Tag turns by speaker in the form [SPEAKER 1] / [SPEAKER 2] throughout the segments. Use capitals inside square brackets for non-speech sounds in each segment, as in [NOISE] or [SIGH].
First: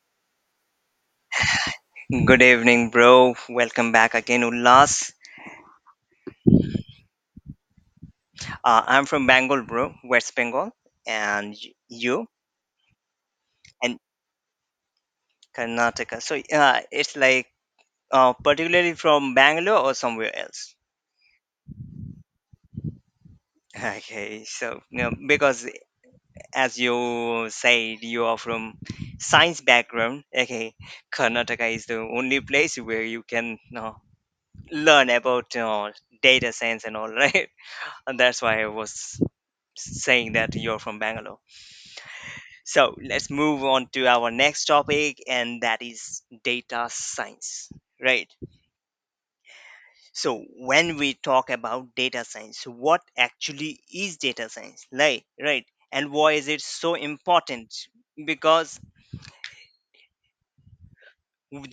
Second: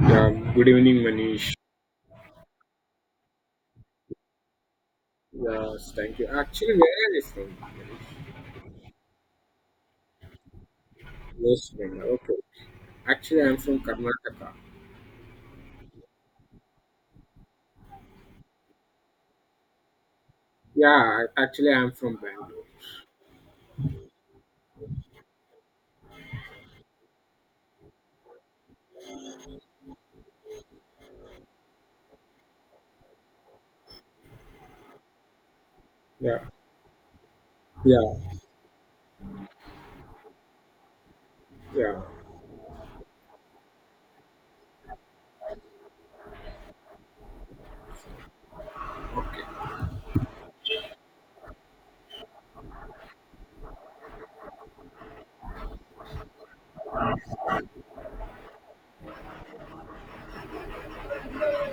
[SPEAKER 1] Yeah, good evening, Manish.
[SPEAKER 2] Good evening, bro. Welcome back again, Ullas.
[SPEAKER 1] Yes, thank you. Actually, where are you from, Manish?
[SPEAKER 2] I'm from Bengal, bro, West Bengal, and
[SPEAKER 1] West Bengal.
[SPEAKER 2] you
[SPEAKER 1] Okay. Actually, I'm from
[SPEAKER 2] and
[SPEAKER 1] Karnataka.
[SPEAKER 2] Karnataka. So it's like particularly from Bangalore or somewhere else.
[SPEAKER 1] Actually, I'm from Bangalore.
[SPEAKER 2] [LAUGHS] Okay, so you know, because as you said, you are from science background. Okay, Karnataka is the only place where you can you know, learn about
[SPEAKER 1] Yeah,
[SPEAKER 2] data science and all, [LAUGHS] right? And
[SPEAKER 1] yeah,
[SPEAKER 2] that's why I was saying that you're from Bangalore.
[SPEAKER 1] yeah.
[SPEAKER 2] So let's move on to our next topic, and that is data science, right? So, when we talk about data science, what actually is data science, like, right? And why is it so important? Because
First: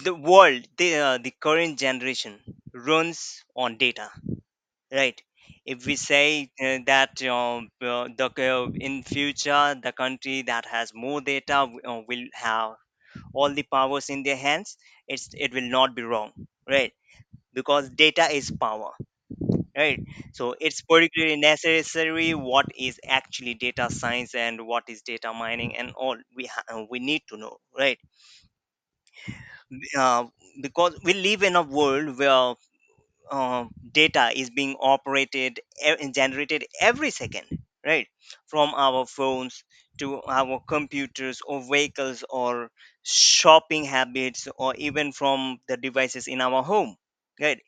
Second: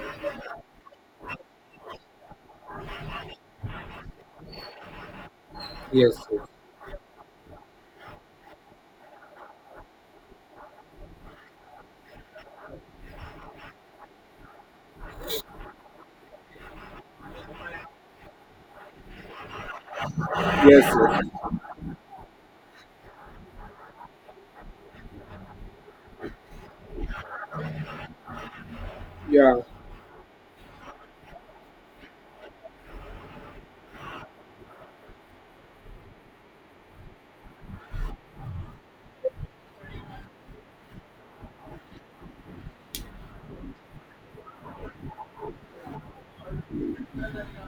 [SPEAKER 2] the world, the current generation runs on data, right? If we
[SPEAKER 1] Yes, yes,
[SPEAKER 2] say in future the country that has more data will have all the powers in their hands, it's, it will not be wrong, right? Because data is power, right? So it's
[SPEAKER 1] yes,
[SPEAKER 2] particularly necessary what is actually data science and what is data mining and all, we need to know, right?
[SPEAKER 1] yes. Yeah,
[SPEAKER 2] uh, because we live in a world where uh, data is being generated every second, right? From our phones to our computers or vehicles or shopping habits or even from the devices in our home, right?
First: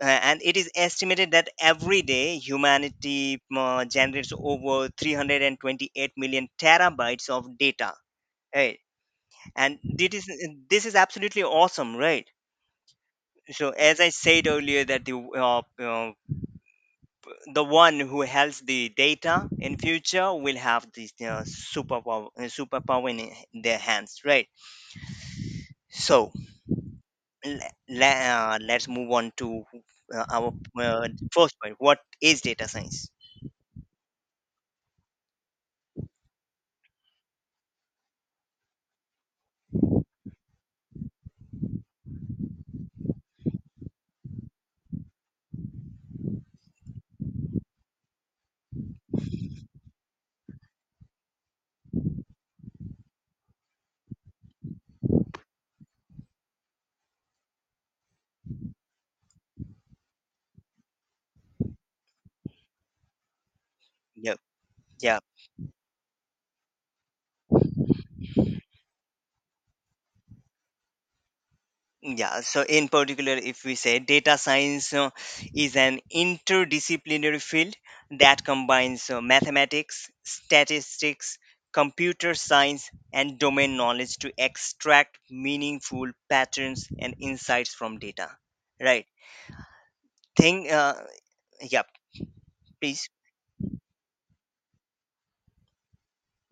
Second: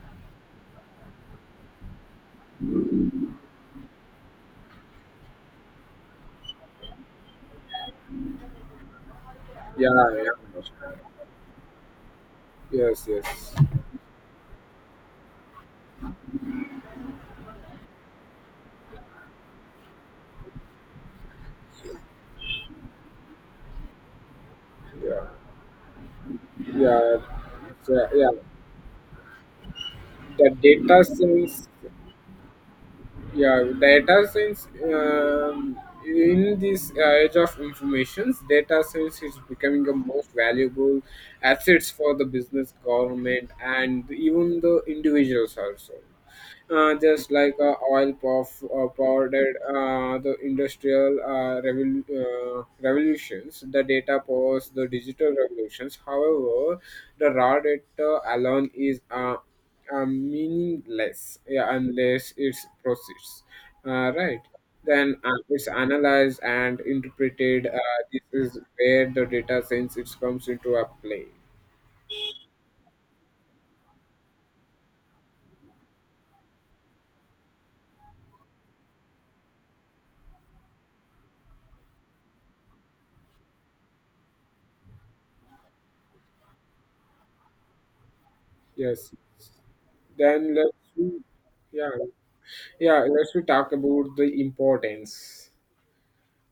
[SPEAKER 2] And it is estimated that every day humanity generates over 328 million terabytes of data, right? and
[SPEAKER 1] yeah,
[SPEAKER 2] this
[SPEAKER 1] yeah.
[SPEAKER 2] is
[SPEAKER 1] Manish.
[SPEAKER 2] this is absolutely awesome, right?
[SPEAKER 1] Yes, yes.
[SPEAKER 2] So as I said earlier that uh, uh, the one who holds the data in future will have this superpower their hands, right? So
[SPEAKER 1] Yeah,
[SPEAKER 2] le-
[SPEAKER 1] so, yeah. yeah.
[SPEAKER 2] let's move on to our
[SPEAKER 1] The data
[SPEAKER 2] first
[SPEAKER 1] science
[SPEAKER 2] point, what is data science.
[SPEAKER 1] yeah data science in this age of informations data science is becoming the most valuable assets for the business government and even the individuals also, just like oil puff, powdered the industrial revolutions, the data powers the digital revolutions. However, the raw data alone is meaningless, yeah, unless it's processed. Uh,
[SPEAKER 2] Yeah,
[SPEAKER 1] right. Then
[SPEAKER 2] yeah.
[SPEAKER 1] it's analyzed and interpreted. This is where the data science it comes into a play.
[SPEAKER 2] Yeah, so in particular, if we say, data science is an interdisciplinary field that combines mathematics, statistics, computer science, and domain knowledge to extract meaningful patterns and insights from data. Right.
[SPEAKER 1] Yes. Then
[SPEAKER 2] Thing,
[SPEAKER 1] let's.
[SPEAKER 2] yeah,
[SPEAKER 1] Yeah. Yeah,
[SPEAKER 2] please.
[SPEAKER 1] let's we talk about the importance.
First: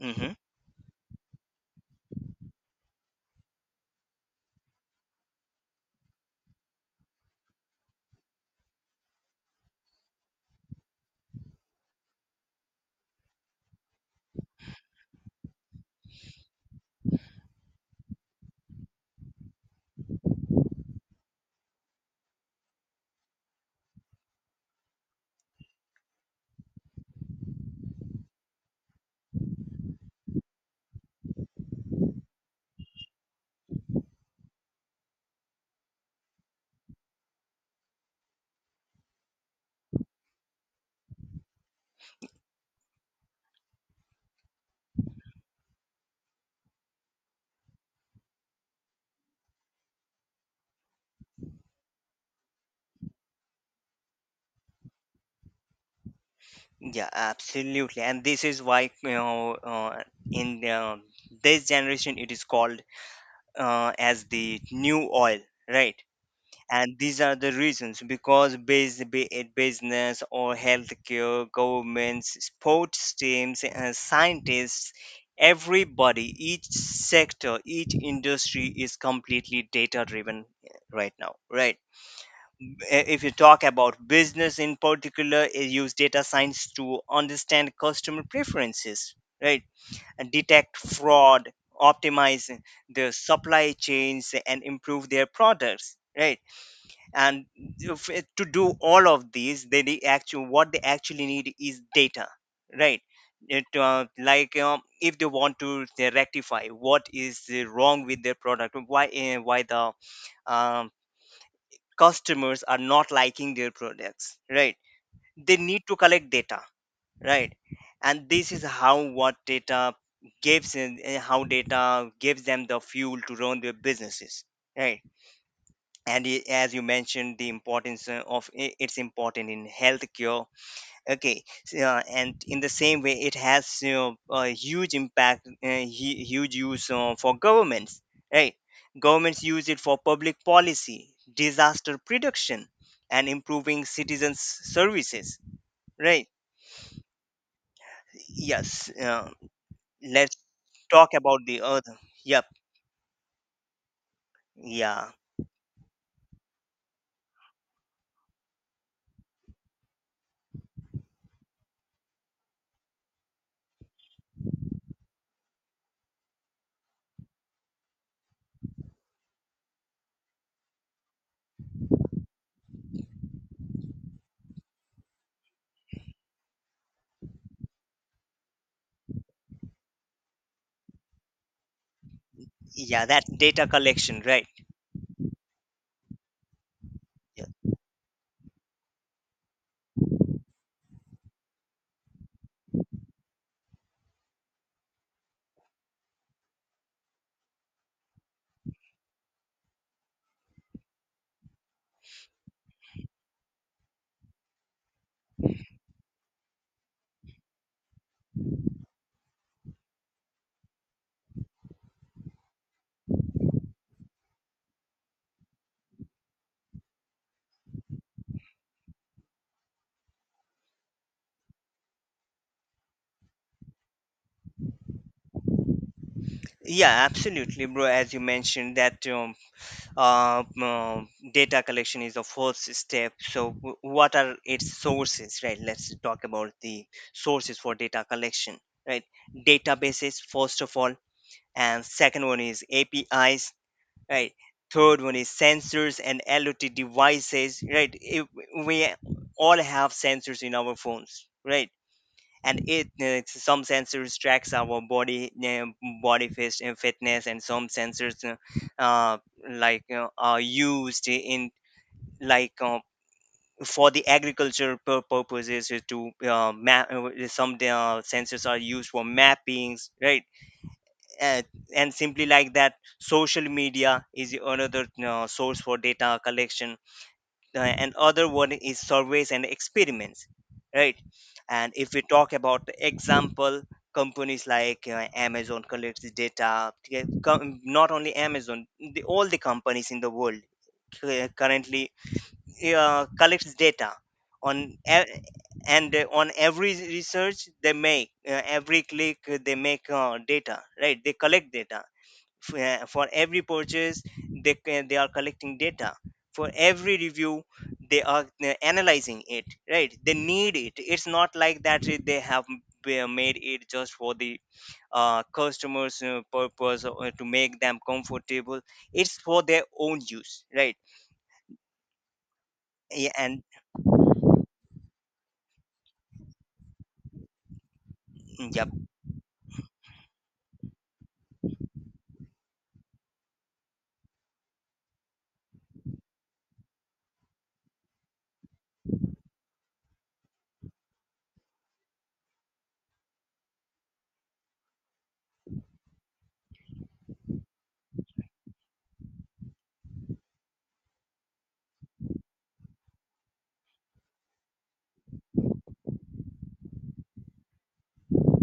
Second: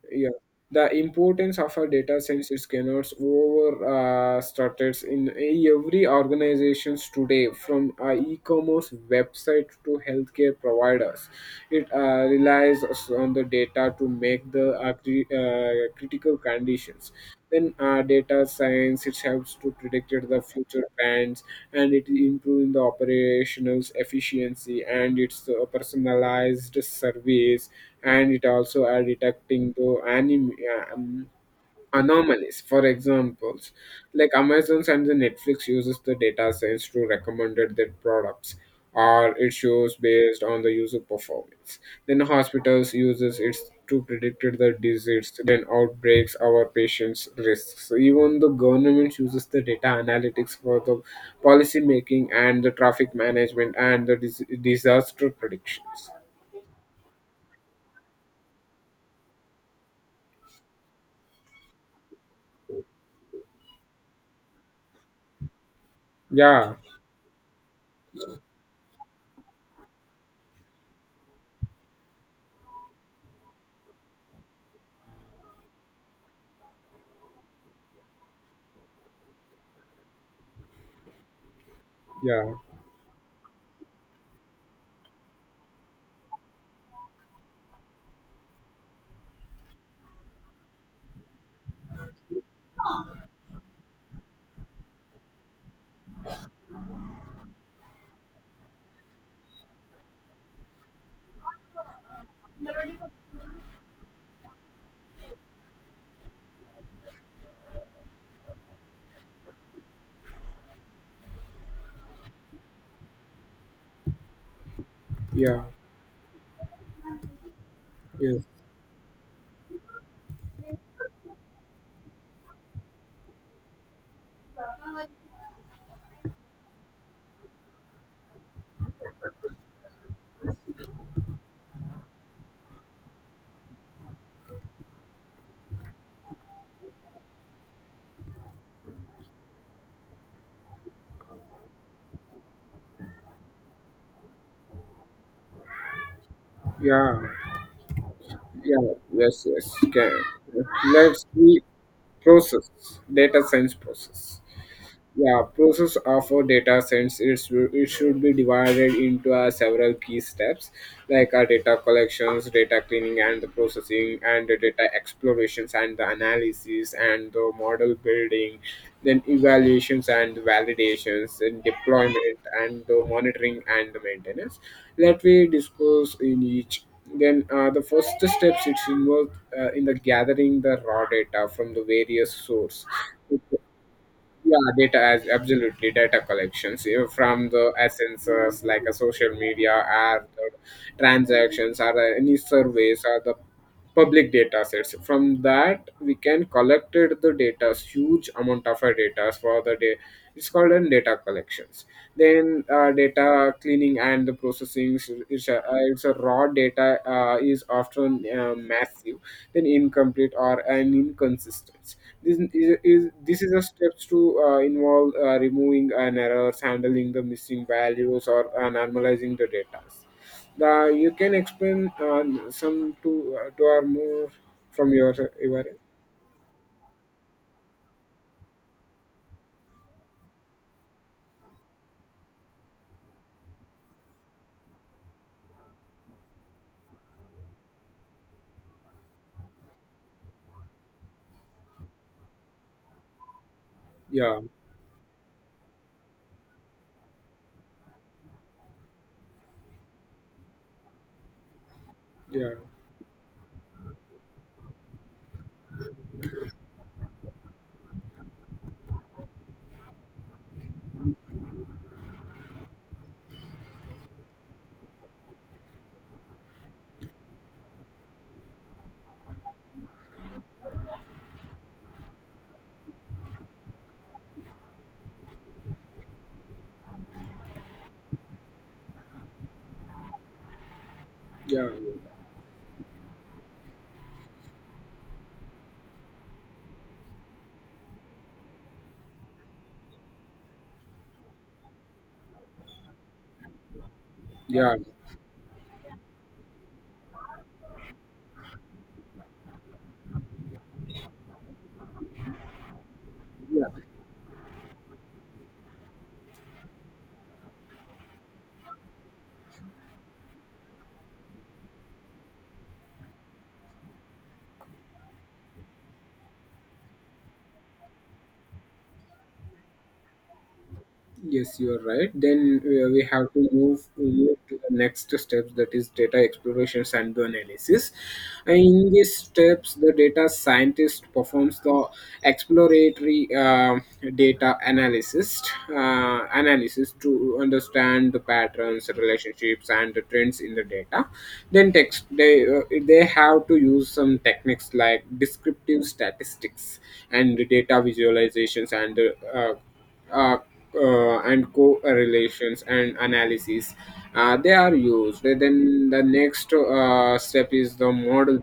[SPEAKER 2] Mm-hmm.
[SPEAKER 1] Yeah, the importance of a data science is cannot over started in every organizations today, from e-commerce website to healthcare providers. It relies on the data to make the critical conditions. Then data science it helps to predict the future trends, and it improving the operational efficiency and it's a personalized service, and it also are detecting the anomalies. For examples, like Amazon and the Netflix uses the data science to recommend their products, or it shows based on the user performance. Then hospitals uses it to predict the disease, then outbreaks, our patients' risks. So even the government uses the data analytics for the policy making and the traffic management and the disaster predictions.
[SPEAKER 2] Yeah, absolutely. And this is why, you know, in this generation, it is called as the new oil, right?
[SPEAKER 1] Yeah,
[SPEAKER 2] And these are the reasons, because based, be it business or healthcare, governments, sports teams and scientists, everybody, each sector, each industry is completely data driven right now, right?
[SPEAKER 1] yeah,
[SPEAKER 2] If you talk about business in particular, it use data science to understand customer preferences, right, and detect fraud, optimize their supply chains and improve their products, right? And if it- to do all of these they need, actually what they actually need is data, right? It, like if they want to, they rectify what is wrong with their product, why the um, customers are not liking their products, right? They
[SPEAKER 1] yeah,
[SPEAKER 2] need to collect data, right? And
[SPEAKER 1] yes,
[SPEAKER 2] this is how what data gives and how data gives them the fuel to run their businesses, right? And as you mentioned the importance it's important in healthcare. Okay, so, and in the same way it has you know, a huge impact, huge use for governments, right? Governments use it for public policy, disaster prediction and improving citizens services, right?
[SPEAKER 1] yeah, yeah,
[SPEAKER 2] Yes,
[SPEAKER 1] yes, yes. Okay.
[SPEAKER 2] let's talk
[SPEAKER 1] Let's
[SPEAKER 2] about the
[SPEAKER 1] see
[SPEAKER 2] other. Yep.
[SPEAKER 1] process, data science process.
[SPEAKER 2] Yeah.
[SPEAKER 1] Yeah, process of a data sets it should be divided into several key steps like, data collections, data cleaning and the processing, and the data explorations and the analysis, and the model building, then evaluations and validations, and deployment, and the monitoring and the maintenance. Let me discuss in each. Then the first steps it's involved in the gathering the raw data from the various source.
[SPEAKER 2] Yeah, that data collection, right?
[SPEAKER 1] Yeah, data, as absolutely data collections from the essences like a social media, art, or transactions, or any surveys, or the public data sets, from that we can collected the data, huge amount of our data for the day. It's called an data collections. Then data cleaning and the processing is a raw data is often massive, then incomplete or an inconsistent. This is a steps to involve removing an errors, handling the missing values, or normalizing the data. The, you can explain some two, two or more from your, your.
[SPEAKER 2] Yeah, absolutely, bro. As you mentioned, that uh, um, data collection is the first step, so what are its sources, right? Let's talk about the sources for data collection, right? Databases first of all, and second one is APIs, right?
[SPEAKER 1] Yeah,
[SPEAKER 2] Third one is sensors and IoT devices, right? If we all have sensors in our phones, right?
[SPEAKER 1] yeah,
[SPEAKER 2] And it some sensors tracks our body fitness, and some sensors uh, like you are used in, like for the agriculture purposes to map, some sensors are used for mappings, right? Uh, and simply like that, social media is another source for data collection, and other one is surveys and experiments, right?
[SPEAKER 1] yeah,
[SPEAKER 2] And if we talk about the example, companies like Amazon collects the data, yeah, not only Amazon, the, all the companies in the world currently collects data on
[SPEAKER 1] yeah,
[SPEAKER 2] e- and on every research they make, every click they make, data, right, they collect data. F- for every
[SPEAKER 1] yeah.
[SPEAKER 2] purchase they are collecting data, for every review they are analyzing it, right. They need it, it's not like that they have made it just for the customers purpose or to make them comfortable, it's for their own use, right?
[SPEAKER 1] Yes, you are right. Then we
[SPEAKER 2] Yeah,
[SPEAKER 1] have
[SPEAKER 2] and
[SPEAKER 1] to move to the next steps, that is data explorations and the analysis. And in these steps, the data scientist performs the exploratory data analysis, analysis to understand the patterns, relationships, and the trends in the data. Then text they have to use some techniques like descriptive statistics and data visualizations uh, uh, and correlations and analysis, they are used. Then the next step is the model,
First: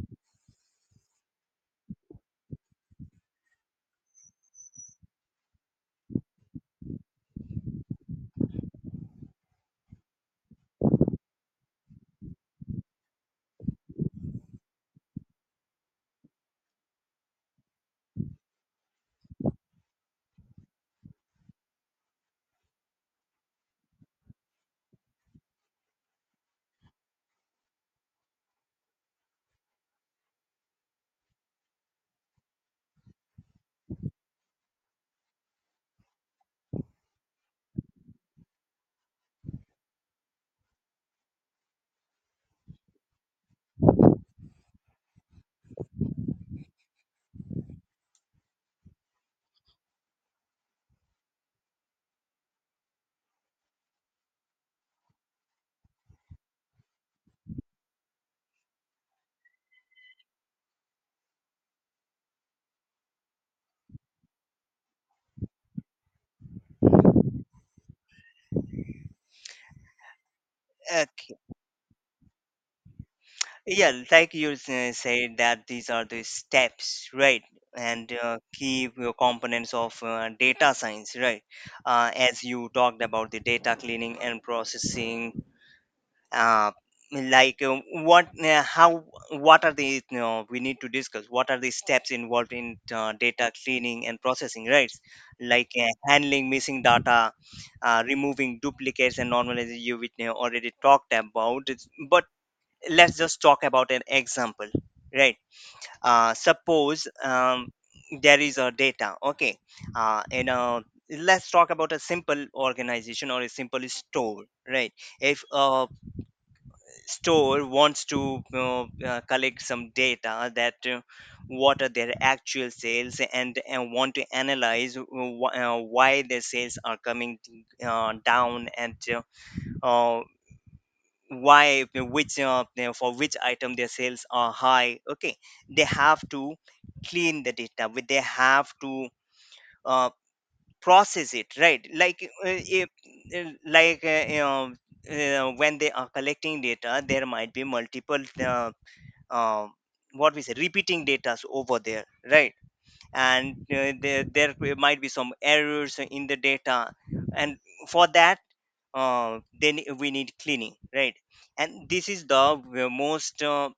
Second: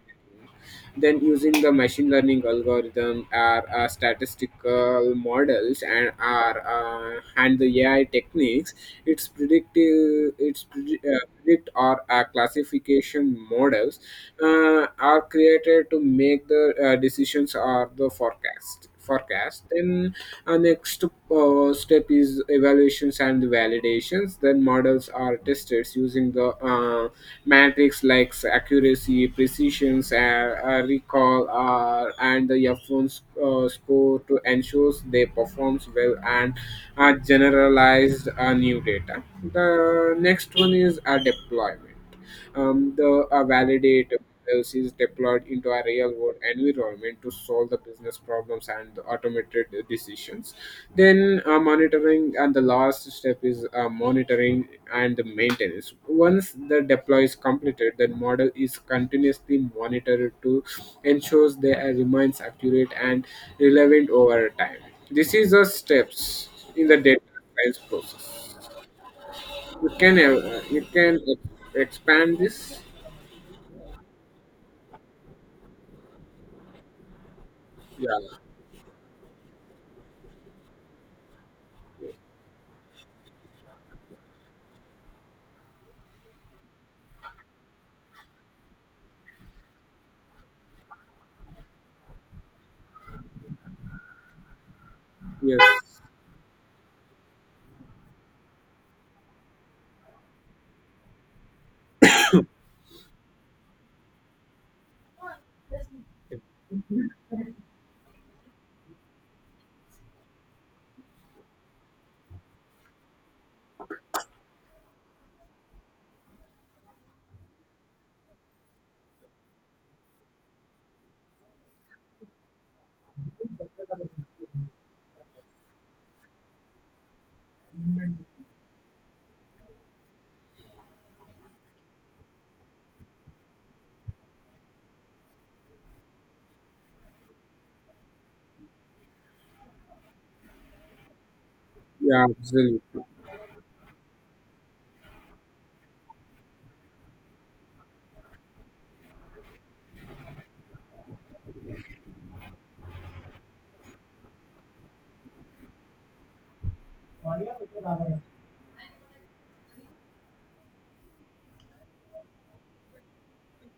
[SPEAKER 1] then using the machine learning algorithm are statistical models and are and the AI techniques. It's predictive, it's predict or classification models are created to make the decisions or the forecast. Then our next step is evaluations and validations. Then models are tested using the metrics like accuracy, precision, recall, and the f1 score to ensure they performs well and are generalized new data. The next one is a deployment. The validator is deployed into a real world environment to solve the business problems and the automated decisions. Then monitoring and the last step is monitoring and the maintenance. Once the deploy is completed, the model is continuously monitored to ensure they remains accurate and relevant over time. This is the steps in the data science process. You
[SPEAKER 2] yep.
[SPEAKER 1] can expand this.
[SPEAKER 2] Yeah, like you say said that these are the steps, right? And
[SPEAKER 1] Yeah.
[SPEAKER 2] key components of data science, right? As you talked about the data cleaning and processing, uh, like what are the, you know, we need to discuss what are the steps involved in data cleaning and processing, right? Like
[SPEAKER 1] Yes.
[SPEAKER 2] handling missing data, removing duplicates and normalizing you, which you know, already talked about. It's— but let's just talk about an example, right? Uh, suppose there is a data, okay, in a let's talk about a simple organization or a simple store, right? If a store wants to collect some data that what are their actual sales, and want to analyze why their sales are coming down, and uh, why, which for which item their sales are high, okay. They have to clean the data, but they have to uh, process it, right? Like
[SPEAKER 1] Yeah.
[SPEAKER 2] if,
[SPEAKER 1] Absolutely.
[SPEAKER 2] like you know, when they are collecting data there might be multiple uh, what we say repeating data over there, right? And there might be some errors in the data, and for that, then we need cleaning, right? And this is the most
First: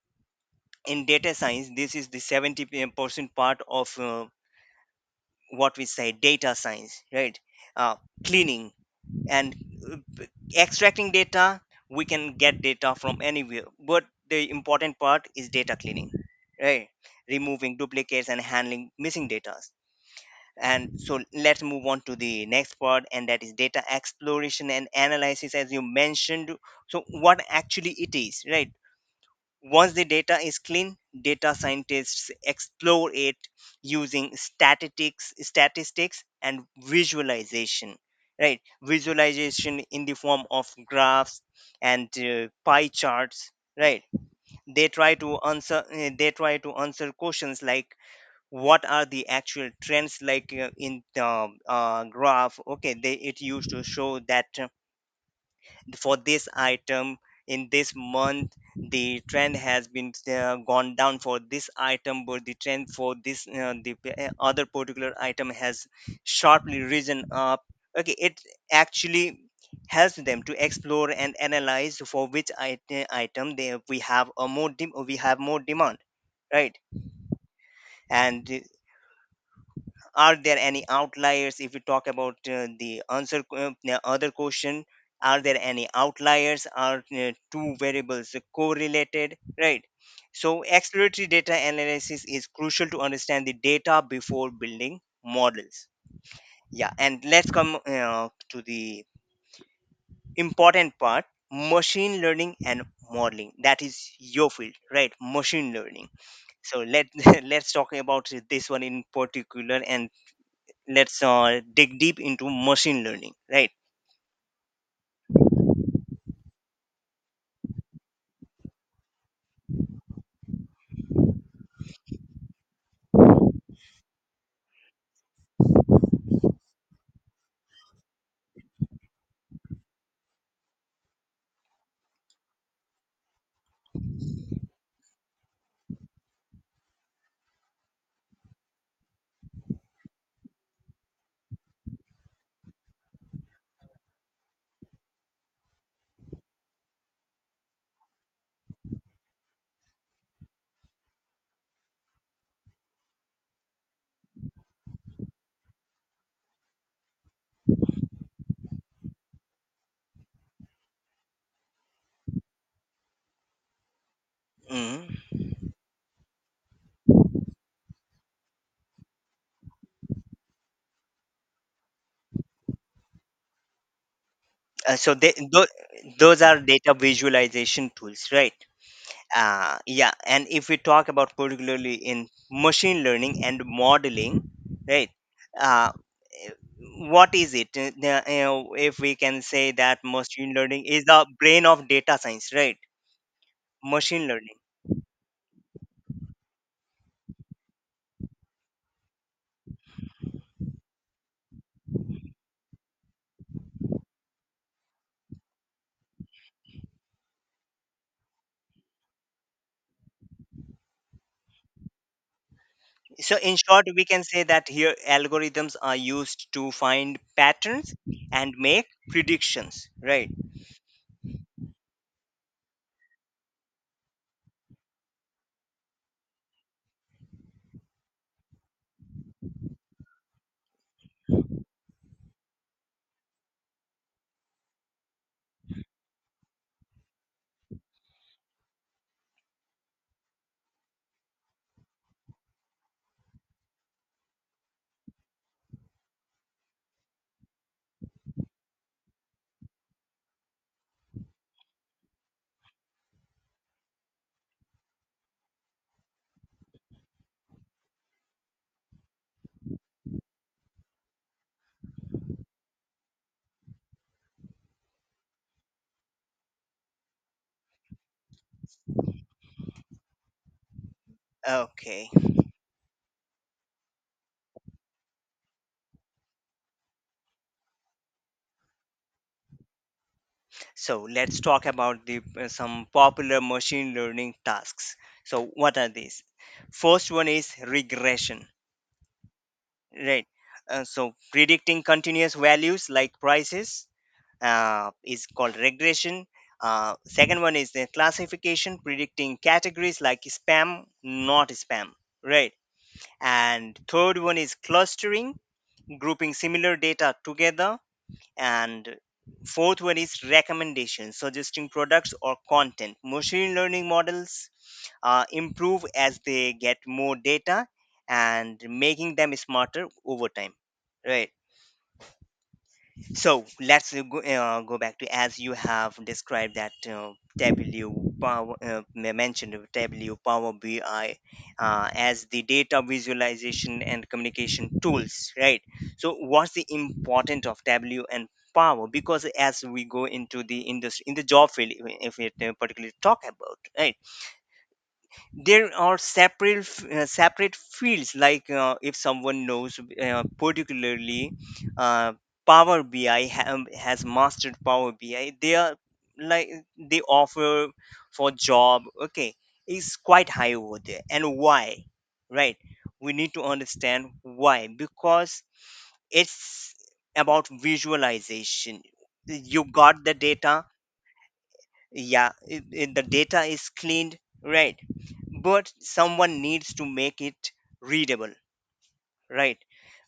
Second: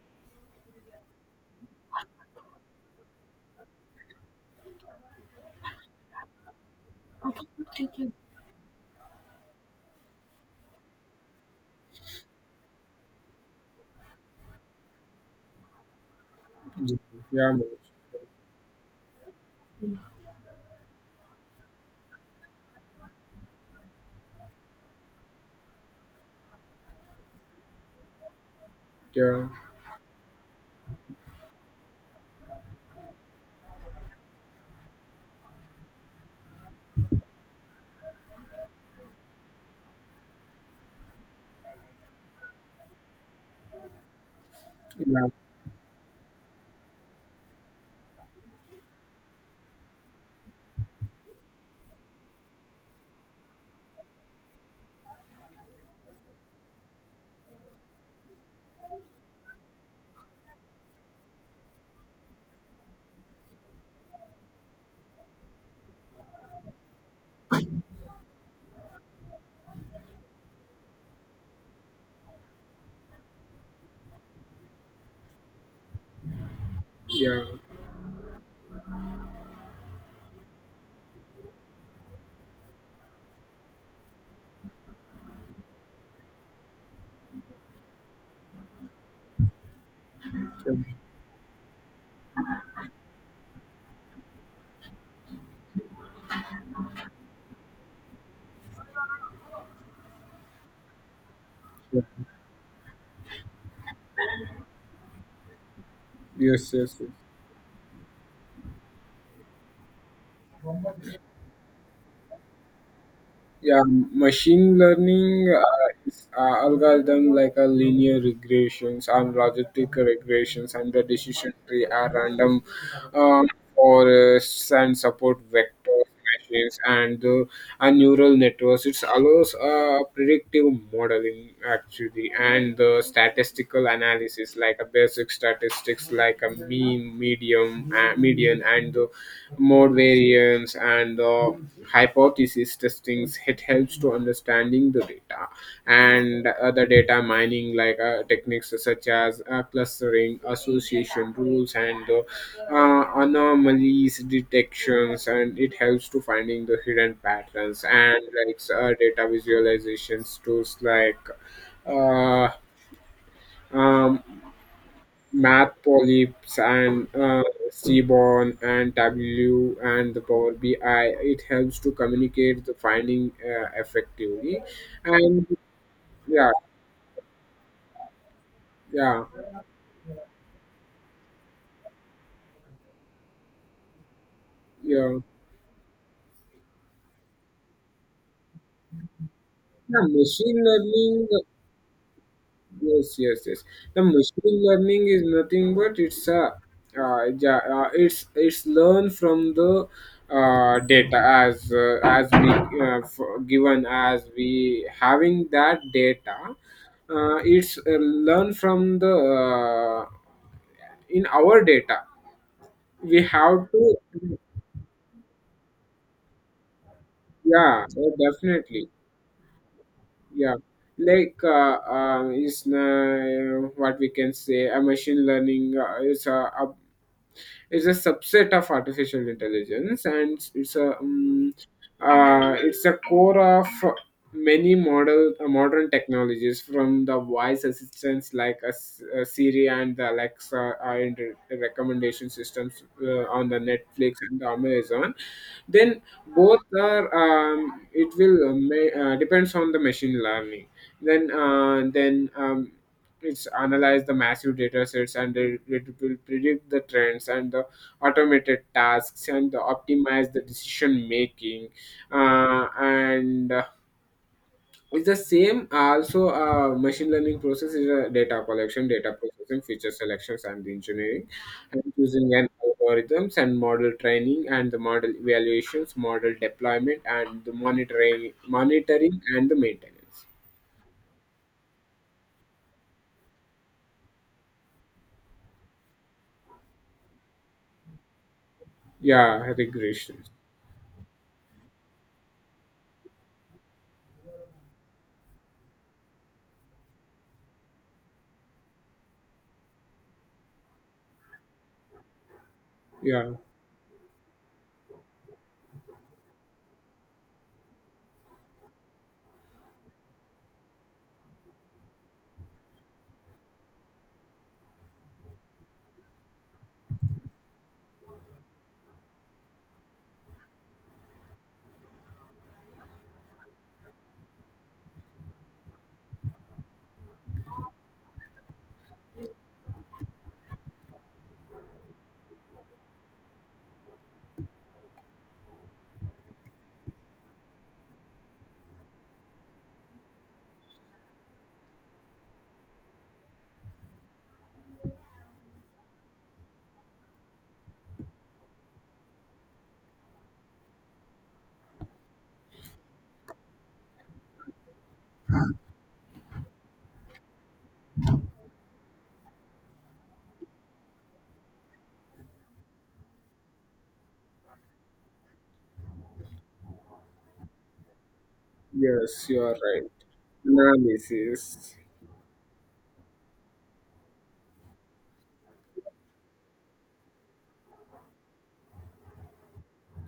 [SPEAKER 2] in data science this is the 70% part of what we say data science, right? Uh, cleaning and uh, b- extracting data. We can get data from anywhere, but the important part is data cleaning, right?
[SPEAKER 1] Yeah.
[SPEAKER 2] Removing duplicates
[SPEAKER 1] Manoj.
[SPEAKER 2] and handling missing data. And so let's move on to the next part, and that is data exploration and analysis, as you mentioned. So what actually it is, right?
[SPEAKER 1] Yeah. Yeah.
[SPEAKER 2] Once the data is clean, data scientists explore it using statistics and visualization, right? Visualization in the form of graphs and pie charts, right? They try to answer questions like what are the actual trends, like in the graph. Okay, they it used to show that for this item in this month the trend has been gone down for this item, but the trend for this other particular item has sharply risen up, okay. It actually helps them to explore and analyze for which item they, we have a more we have more demand, right?
[SPEAKER 1] Yeah.
[SPEAKER 2] And are there any outliers? If we talk about the other question, are there any outliers, are two variables correlated, right? So exploratory data analysis is crucial to understand the data before building models. Yeah, and let's come to the important part,
[SPEAKER 1] Yeah.
[SPEAKER 2] machine learning and modeling. That is your field, right? Machine learning.
[SPEAKER 1] Yes.
[SPEAKER 2] So
[SPEAKER 1] Yes.
[SPEAKER 2] let
[SPEAKER 1] Yes.
[SPEAKER 2] [LAUGHS] let's talk about this one in particular, and let's dig deep into machine learning, right?
[SPEAKER 1] Yeah, machine learning is algorithm like a linear regressions and logistic regressions, and the decision tree are random um, or and support vector machines, and the and neural networks. It allows predictive modeling actually, and the statistical analysis like a basic statistics like a mean, medium, median, and the mode, variance, and the hypothesis testing, it helps to understanding the data. And other data mining like techniques such as clustering, association rules, and anomalies detections, and it helps to finding the hidden patterns. And like data visualization tools like uh, um,
[SPEAKER 2] Mm-hmm.
[SPEAKER 1] Math Polyps, and Seaborn, and W, and the Power BI, it helps to communicate the finding effectively,
[SPEAKER 2] Uh, so
[SPEAKER 1] and
[SPEAKER 2] those
[SPEAKER 1] yeah,
[SPEAKER 2] are data visualization tools, right?
[SPEAKER 1] yeah,
[SPEAKER 2] Uh, yeah, and if we talk about particularly in machine learning and modeling, right?
[SPEAKER 1] yeah.
[SPEAKER 2] uh, eh, what is it? You know, if we can say that
[SPEAKER 1] Yeah,
[SPEAKER 2] machine
[SPEAKER 1] machine
[SPEAKER 2] learning is the
[SPEAKER 1] learning.
[SPEAKER 2] brain of data science, right?
[SPEAKER 1] Yes, yes, yes. The
[SPEAKER 2] Machine
[SPEAKER 1] machine
[SPEAKER 2] learning.
[SPEAKER 1] learning is nothing but it's a it's learn from the data, as we given, as we having that data. It's learn from the in our data. We
[SPEAKER 2] So in
[SPEAKER 1] have
[SPEAKER 2] short
[SPEAKER 1] to.
[SPEAKER 2] we can say that here algorithms are used to find
[SPEAKER 1] Yeah,
[SPEAKER 2] patterns and make
[SPEAKER 1] definitely.
[SPEAKER 2] predictions, right?
[SPEAKER 1] Yeah, like is what we can say, a machine learning is a subset of artificial intelligence, and it's a core of many model modern technologies, from the voice assistants like a, Siri and the Alexa, and recommendation systems on the Netflix and the Amazon. Then both are, it will depends on the machine learning. Then it's analyze the massive data sets, and it will predict the trends and the automated tasks, and the optimize the decision making. And It's the same also. Machine learning process is a data collection, data processing, feature selections and engineering, and
[SPEAKER 2] Okay,
[SPEAKER 1] using an algorithms, and model training, and the model evaluations, model deployment, and the monitoring and the maintenance.
[SPEAKER 2] so let's talk about the some popular machine learning tasks. So what are these? First one is regression,
[SPEAKER 1] Yeah,
[SPEAKER 2] right?
[SPEAKER 1] regressions.
[SPEAKER 2] So predicting continuous values like prices is called regression. Second one is the classification, predicting categories like spam, not spam, right?
[SPEAKER 1] Yeah.
[SPEAKER 2] And third one is clustering, grouping similar data together. And fourth one is recommendations, suggesting products or content. Machine learning models improve as they get more data, and making them smarter over time. Right. So let's go back to as you have described that mentioned of Tableau, Power BI as the data visualization and communication tools, right? So what's the importance of Tableau and Power? Because as we go into the industry, in the job field, if we, particularly talk about, right? There are separate fields like, if someone knows, particularly, uh, power bi has mastered power bi, they are like they offer for job, okay, is quite high over there. And why, right? We need to understand why, because it's about visualization.
[SPEAKER 1] Yes, you are
[SPEAKER 2] You
[SPEAKER 1] right.
[SPEAKER 2] got the data.
[SPEAKER 1] Analysis.
[SPEAKER 2] The data is cleaned, right? But someone needs to make it readable, right?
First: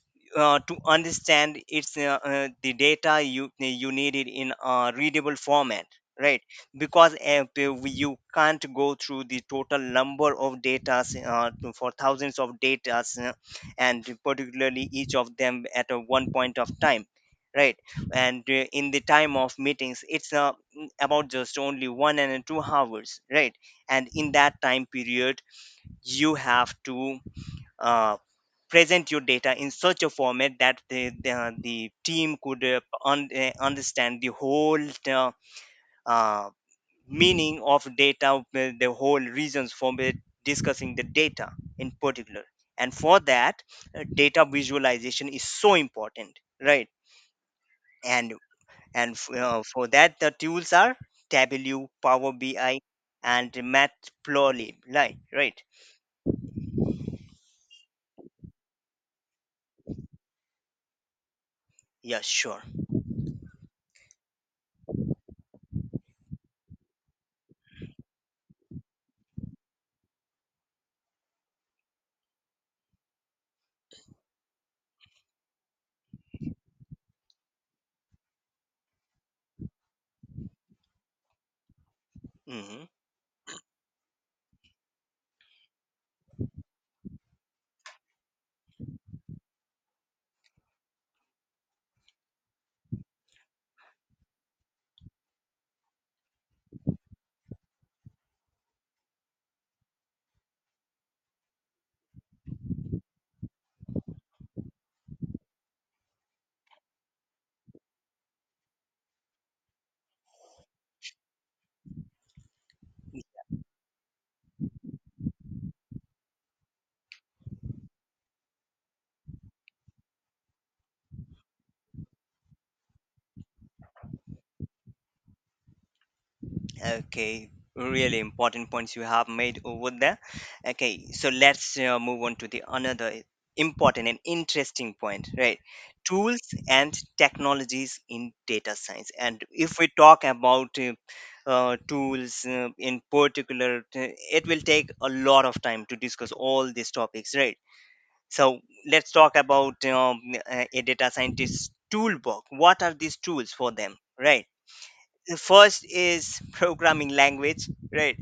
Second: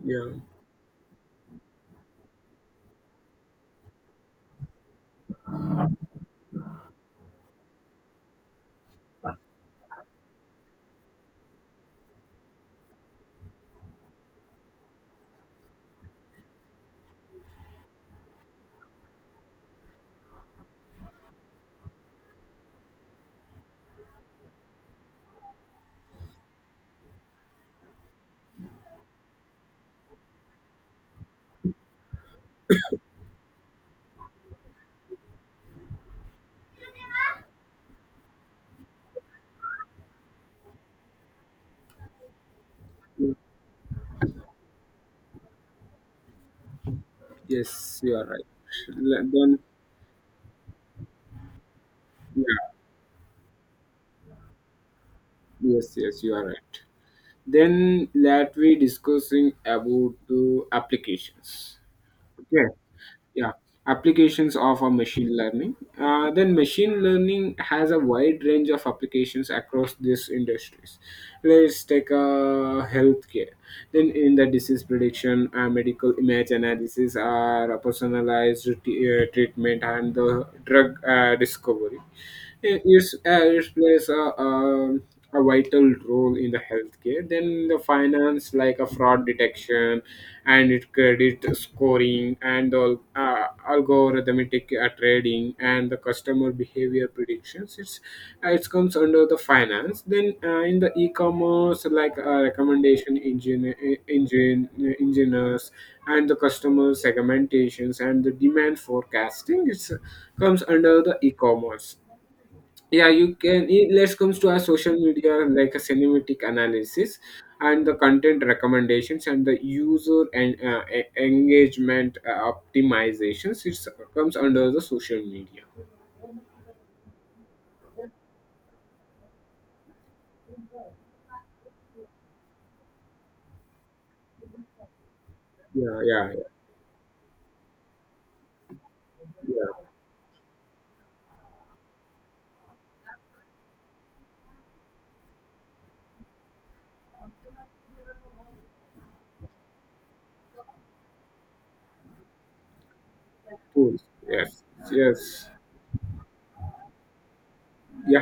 [SPEAKER 1] Yeah.
[SPEAKER 2] To understand it's the data, you need it in a readable format, right? Because, you can't go through the total number of data, for thousands of data, and particularly each of them at a one point of time, right? And in the time of meetings, it's about just only one and two hours, right? And in that time period, you have to, uh, present your data in such a format that the team could, understand the whole, uh, uh, meaning of data, the whole reasons for it, discussing the data in particular. And for that, data visualization is so important, right?
[SPEAKER 1] Yes, you are
[SPEAKER 2] And
[SPEAKER 1] right. Le- Then,
[SPEAKER 2] for that, the tools are Tableau, Power
[SPEAKER 1] yeah.
[SPEAKER 2] BI, and Matplotlib. Right, right.
[SPEAKER 1] Yes, yes, you are right. Then let we discussing about the applications.
[SPEAKER 2] Yeah, sure.
[SPEAKER 1] Okay. Yeah. Applications of a machine learning. Then machine learning has a wide range of applications across these industries. Let's take healthcare. Then in the disease prediction, medical image analysis, are personalized treatment, and the drug discovery.
[SPEAKER 2] Hmm.
[SPEAKER 1] It's, it plays a vital role in the healthcare. Then the finance, like a fraud detection, and it credit scoring, and all algorithmic trading, and the customer behavior predictions, it's it comes under the finance. Then in the e-commerce, like recommendation engineers, and the customer segmentations, and the demand forecasting, it's comes under the e-commerce. Yeah, you can it, let's comes to our social media, like a cinematic analysis, and the content recommendations, and the user and engagement optimizations, it comes under the social media.
[SPEAKER 2] Okay, really important points you have made over there. Okay, so let's, move on to the another important and interesting point, right?
[SPEAKER 1] Yeah, yeah,
[SPEAKER 2] Tools
[SPEAKER 1] yeah,
[SPEAKER 2] and technologies in data science. And
[SPEAKER 1] yeah.
[SPEAKER 2] if we talk about tools, in particular, it will take a lot of time to discuss all these topics, right? So let's talk about, a data scientist's toolbox. What are these tools for them,
[SPEAKER 1] Cool.
[SPEAKER 2] right?
[SPEAKER 1] Yes.
[SPEAKER 2] The
[SPEAKER 1] Yes.
[SPEAKER 2] first is programming language, right?
[SPEAKER 1] Yeah,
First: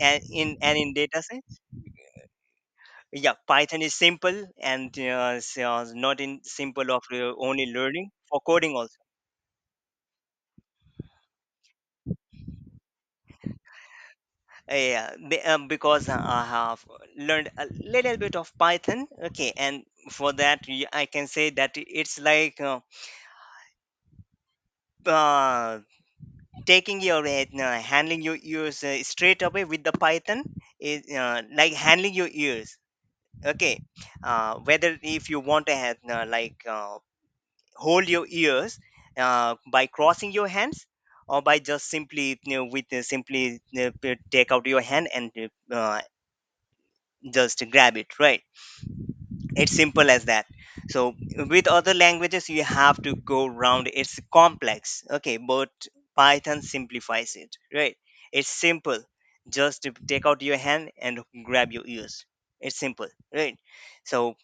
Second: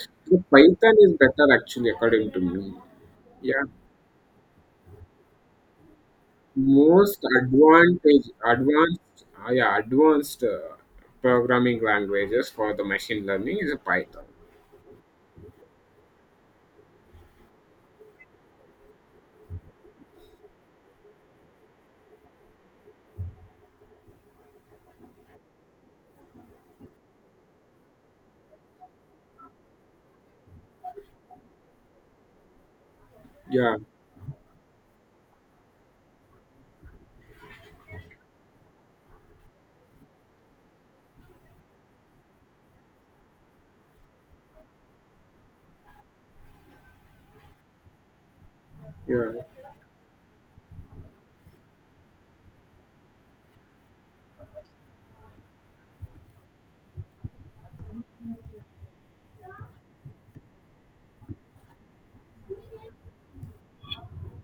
[SPEAKER 2] and
[SPEAKER 1] so
[SPEAKER 2] in and in
[SPEAKER 1] Python is
[SPEAKER 2] data
[SPEAKER 1] better,
[SPEAKER 2] science,
[SPEAKER 1] actually, according to me.
[SPEAKER 2] yeah,
[SPEAKER 1] Yeah.
[SPEAKER 2] python is simple. And not in simple of,
[SPEAKER 1] most
[SPEAKER 2] only learning
[SPEAKER 1] advantage
[SPEAKER 2] for coding also.
[SPEAKER 1] advanced. Yeah, advanced programming languages for the machine learning is Python.
[SPEAKER 2] Because I have learned a little bit of python, okay. And for that, I can say that it's like, uh, taking your, handling your ears, straight away with the python, is, like handling your ears,
[SPEAKER 1] Yeah.
[SPEAKER 2] okay. Whether if you want to have, hold your ears, by crossing your hands, or by just simply, you know, with, simply, take out your hand and, uh, just grab it, right?
[SPEAKER 1] Yeah,
[SPEAKER 2] It's simple as that. So with other languages you have to go round, it's complex, okay, but python simplifies it, right? It's simple, just to take out your hand and grab your ears. It's simple, right? So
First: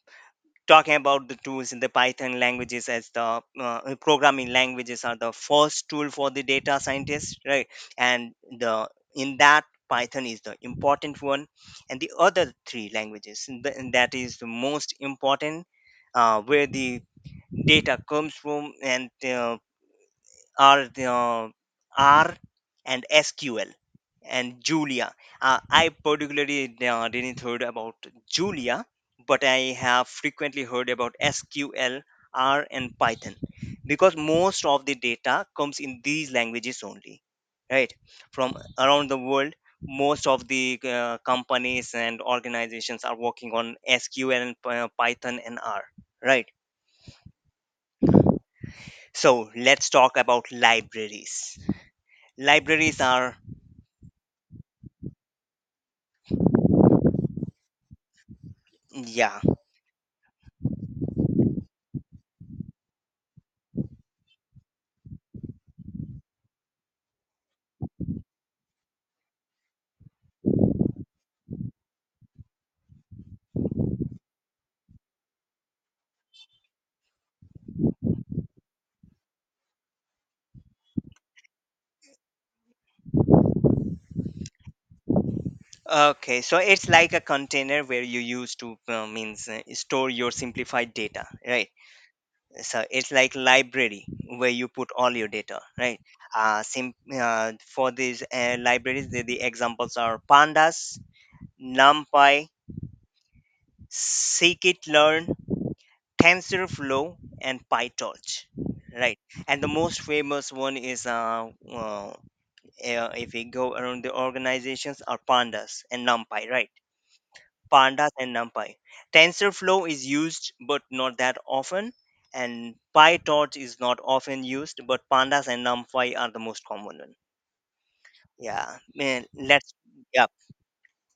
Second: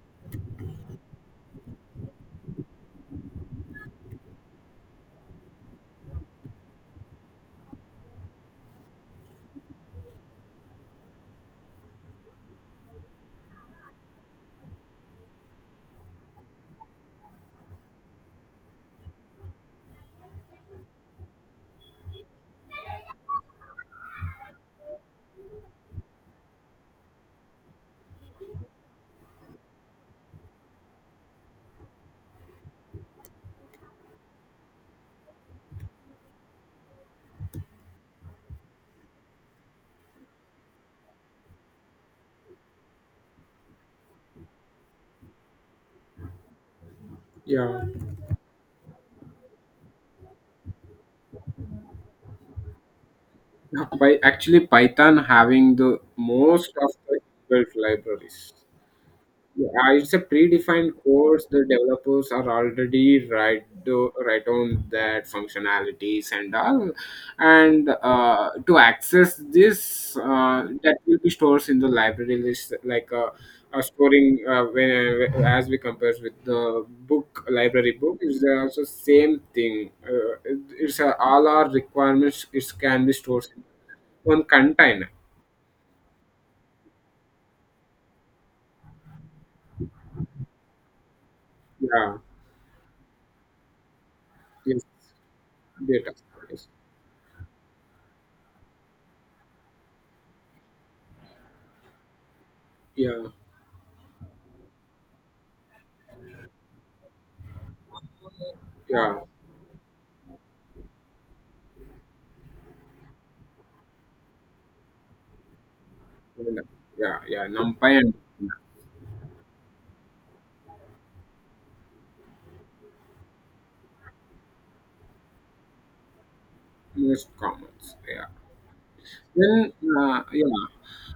[SPEAKER 2] talking about the tools in the python languages, as the, programming languages are the first tool for the data scientist, right? And the in that python is the important one, and the other three languages, and that is the most important, where the data comes from, and are the, R and SQL and Julia. I particularly didn't heard about Julia, but I have frequently heard about SQL, R, and Python, because most of the data comes in these languages only, right? From around the world, most of the, companies and organizations are working on SQL and, Python and R, right?
[SPEAKER 1] yeah.
[SPEAKER 2] So let's talk about libraries. Libraries are,
[SPEAKER 1] Now, by actually Python having the most of the built libraries.
[SPEAKER 2] yeah.
[SPEAKER 1] Yeah, it's a predefined course. The developers are already right on that functionalities and all. And to access this, that will be stores in the library list, like storing when as we compare with the book library book, is also same thing. It's all our requirements. It can be stored in one container.
[SPEAKER 2] Okay. So it's like a container where you use to, means store your simplified data, right?
[SPEAKER 1] Yeah.
[SPEAKER 2] So it's like library where you
[SPEAKER 1] Yes.
[SPEAKER 2] put all your data, right?
[SPEAKER 1] Data. Yes.
[SPEAKER 2] For these, libraries, the, examples are pandas, numpy,
[SPEAKER 1] Yeah.
[SPEAKER 2] scikit-learn, TensorFlow, and PyTorch, right?
[SPEAKER 1] Yeah.
[SPEAKER 2] And the most famous one is, if we go around the organizations, are pandas and numpy,
[SPEAKER 1] Well,
[SPEAKER 2] right?
[SPEAKER 1] yeah, yeah, NumPy
[SPEAKER 2] Pandas
[SPEAKER 1] and
[SPEAKER 2] and NumPy. TensorFlow is used but not that often, and PyTorch is not often used, but Pandas and NumPy are the most common one.
[SPEAKER 1] most common. Yeah.
[SPEAKER 2] Yeah, man,
[SPEAKER 1] Then,
[SPEAKER 2] let's. Yeah,
[SPEAKER 1] yeah,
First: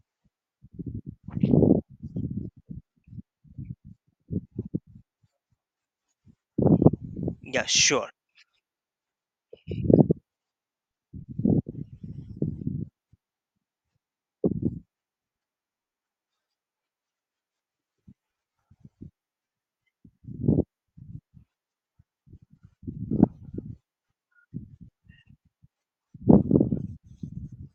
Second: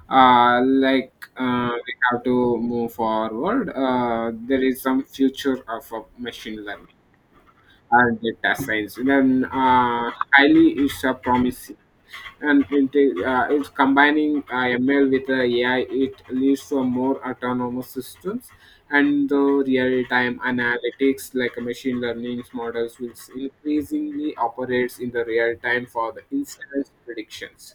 [SPEAKER 1] like we have to move forward. There is some future of machine learning
[SPEAKER 2] yeah, sure.
[SPEAKER 1] are data science. Then highly is promising, and it is it's combining ML with AI. It leads to a more autonomous systems, and the real-time analytics, like machine learning models will increasingly operates in the real time for the instance predictions,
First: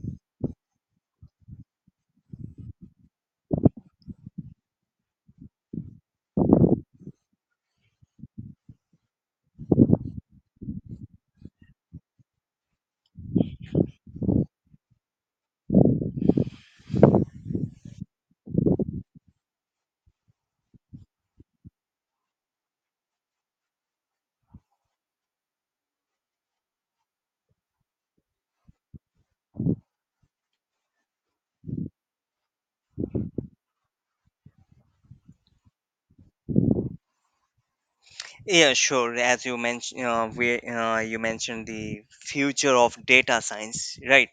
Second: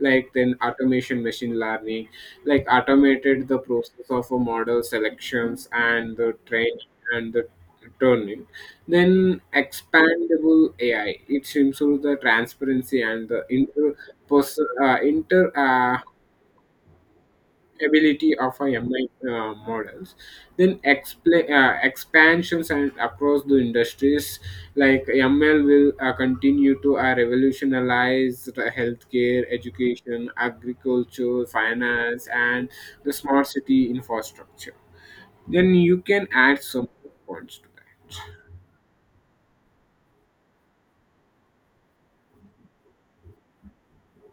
[SPEAKER 1] like then automation machine learning, like automated the process of a model selections, and the training, and the turning. Then expandable AI, it improves the transparency and the inter, pers- inter ability of a MI models. Then expansions and across the industries, like ML will continue to revolutionize the healthcare, education, agriculture, finance, and the smart city infrastructure. Then you can add some points to that.
[SPEAKER 2] Yeah, sure. As you mentioned, we you mentioned the future of data science, right?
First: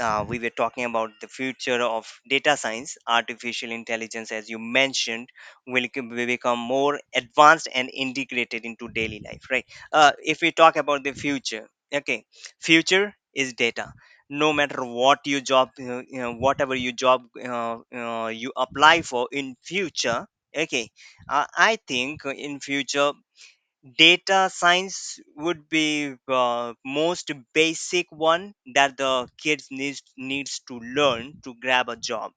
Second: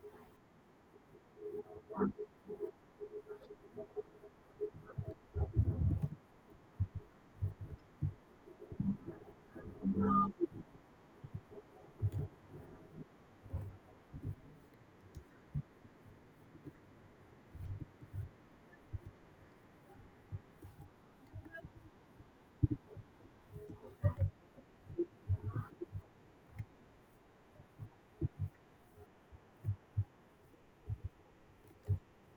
[SPEAKER 2] We were talking about the future of data science. Artificial intelligence, as you mentioned, will become more advanced and integrated into daily life, right? If we talk about the future, okay, future is data. No matter what your job, you know, whatever your job, you apply for in future, okay. I think in future, data science would be, most basic one that the kids needs to learn to grab a job,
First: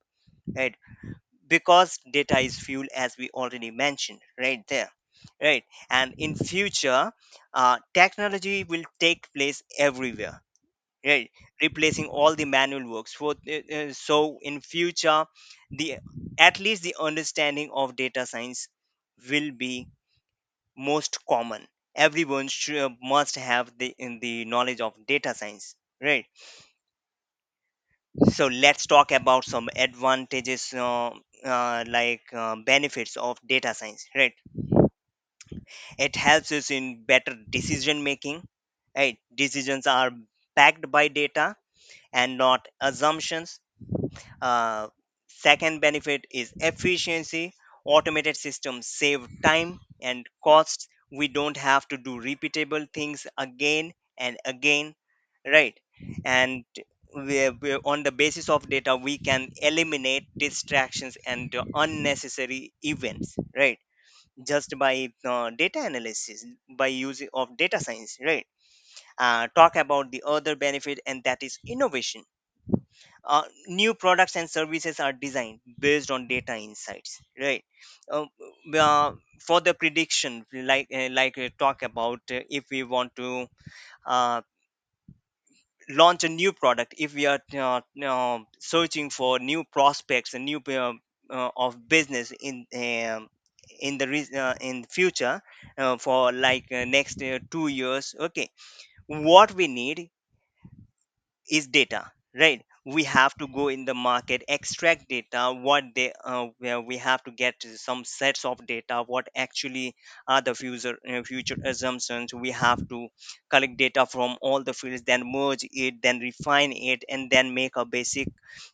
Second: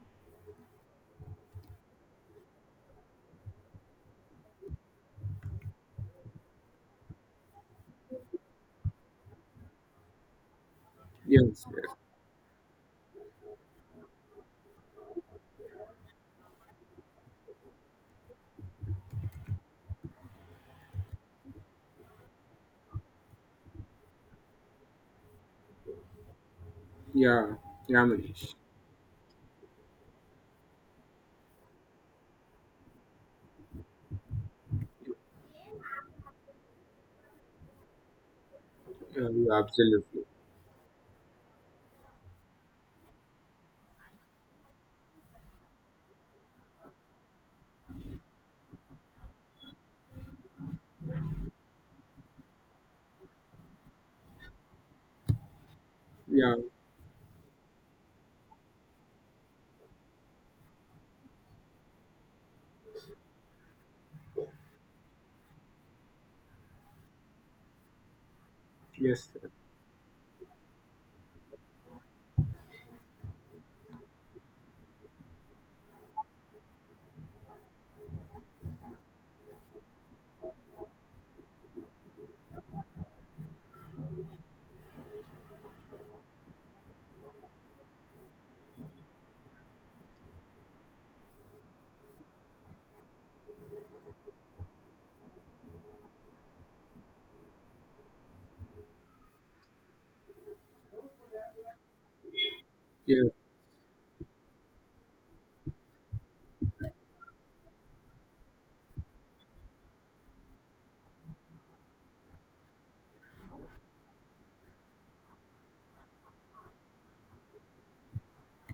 [SPEAKER 2] right? Because data is fuel, as we already mentioned right there, right? And in future, technology will take place everywhere, right,
[SPEAKER 1] Yes, yes,
[SPEAKER 2] replacing all the manual works for, so in future, the at least the understanding of data science will be most common. Everyone should, must have the in the knowledge of data science, right?
[SPEAKER 1] yeah, yeah,
[SPEAKER 2] So
[SPEAKER 1] Manish.
[SPEAKER 2] let's talk about some advantages, benefits of data science, right? It helps us in better decision making, right?
[SPEAKER 1] Yeah, yeah,
[SPEAKER 2] Decisions are
[SPEAKER 1] absolutely.
[SPEAKER 2] backed by data and not assumptions. Uh, second benefit is efficiency. Automated systems save time and costs. We don't have to do repeatable things again and again, right?
[SPEAKER 1] Yeah,
[SPEAKER 2] And on the basis of data, we can eliminate distractions and unnecessary events, right? Just by, data analysis, by using of data science, right?
[SPEAKER 1] yes, yes,
[SPEAKER 2] Talk about the other benefit, and that is innovation. Uh, new products and services are designed based on data insights, right? uh, uh, for the prediction, talk about, if we want to, uh, launch a new product, if we are, searching for new prospects and new, of business in, in future, for like next, 2 years, okay, what we need is data, right? We
[SPEAKER 1] yeah.
[SPEAKER 2] have to go in the market, extract data, what they where we have to get some sets of data, what actually are the future assumptions. We have to collect data from all the fields, then merge it, then refine it, and then make a basic,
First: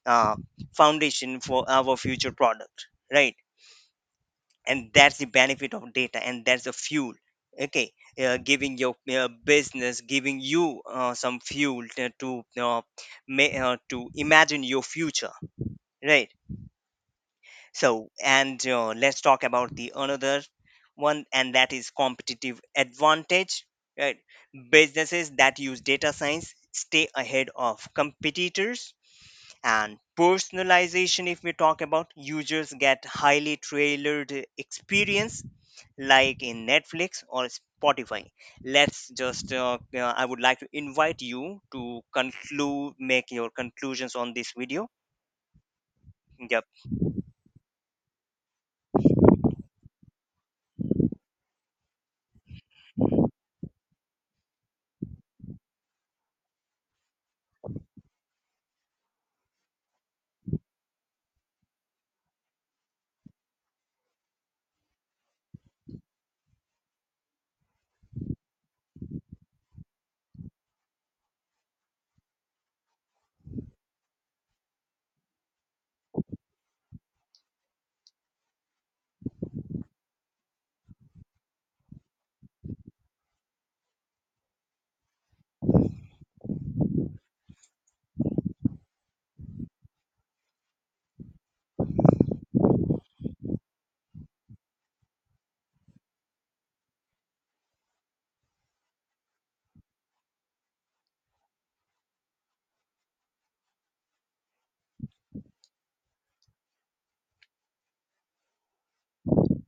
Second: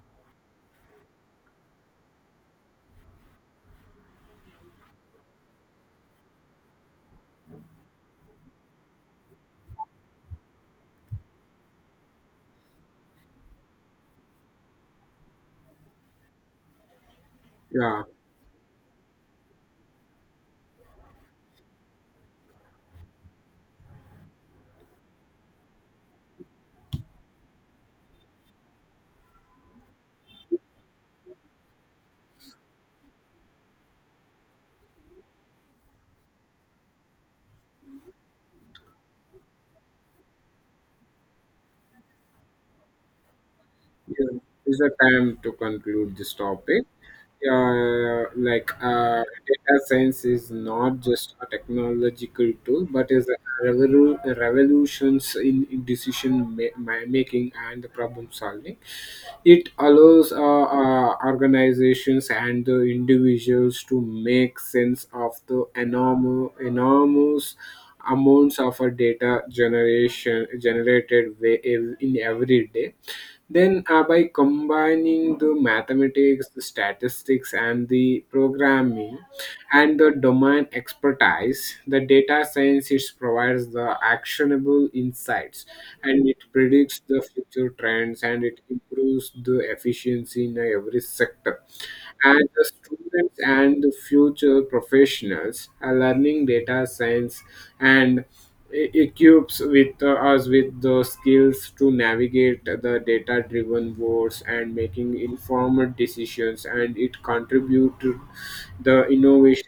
[SPEAKER 2] uh, foundation for our future product, right? And that's the benefit of data, and that's the fuel, okay, giving your, business, giving you, some fuel to imagine your future, right?
[SPEAKER 1] Yeah.
[SPEAKER 2] So and uh, let's talk about the another one, and that is competitive advantage, right? Businesses that use data science stay ahead of competitors. And personalization, if we talk about, users get highly tailored experience, like in Netflix or Spotify. Let's just, I would like to invite you to conclude, make your conclusions on
[SPEAKER 1] Yeah,
[SPEAKER 2] this
[SPEAKER 1] is
[SPEAKER 2] video.
[SPEAKER 1] the time to conclude this
[SPEAKER 2] Yeah.
[SPEAKER 1] topic. Yeah, like data science is not just a technological tool, but is a revolutions in decision making and problem solving. It allows organizations and the individuals to make sense of the enormous amounts of data generation generated in every day. Then, by combining the mathematics, the statistics, and the programming, and the domain expertise, the data science it provides the actionable valuable insights, and it predicts the future trends, and it improves the efficiency in every sector. And the students and the future professionals are learning data science, and it equips with us with the skills to navigate the data driven worlds and making informed decisions, and it contributed the innovations.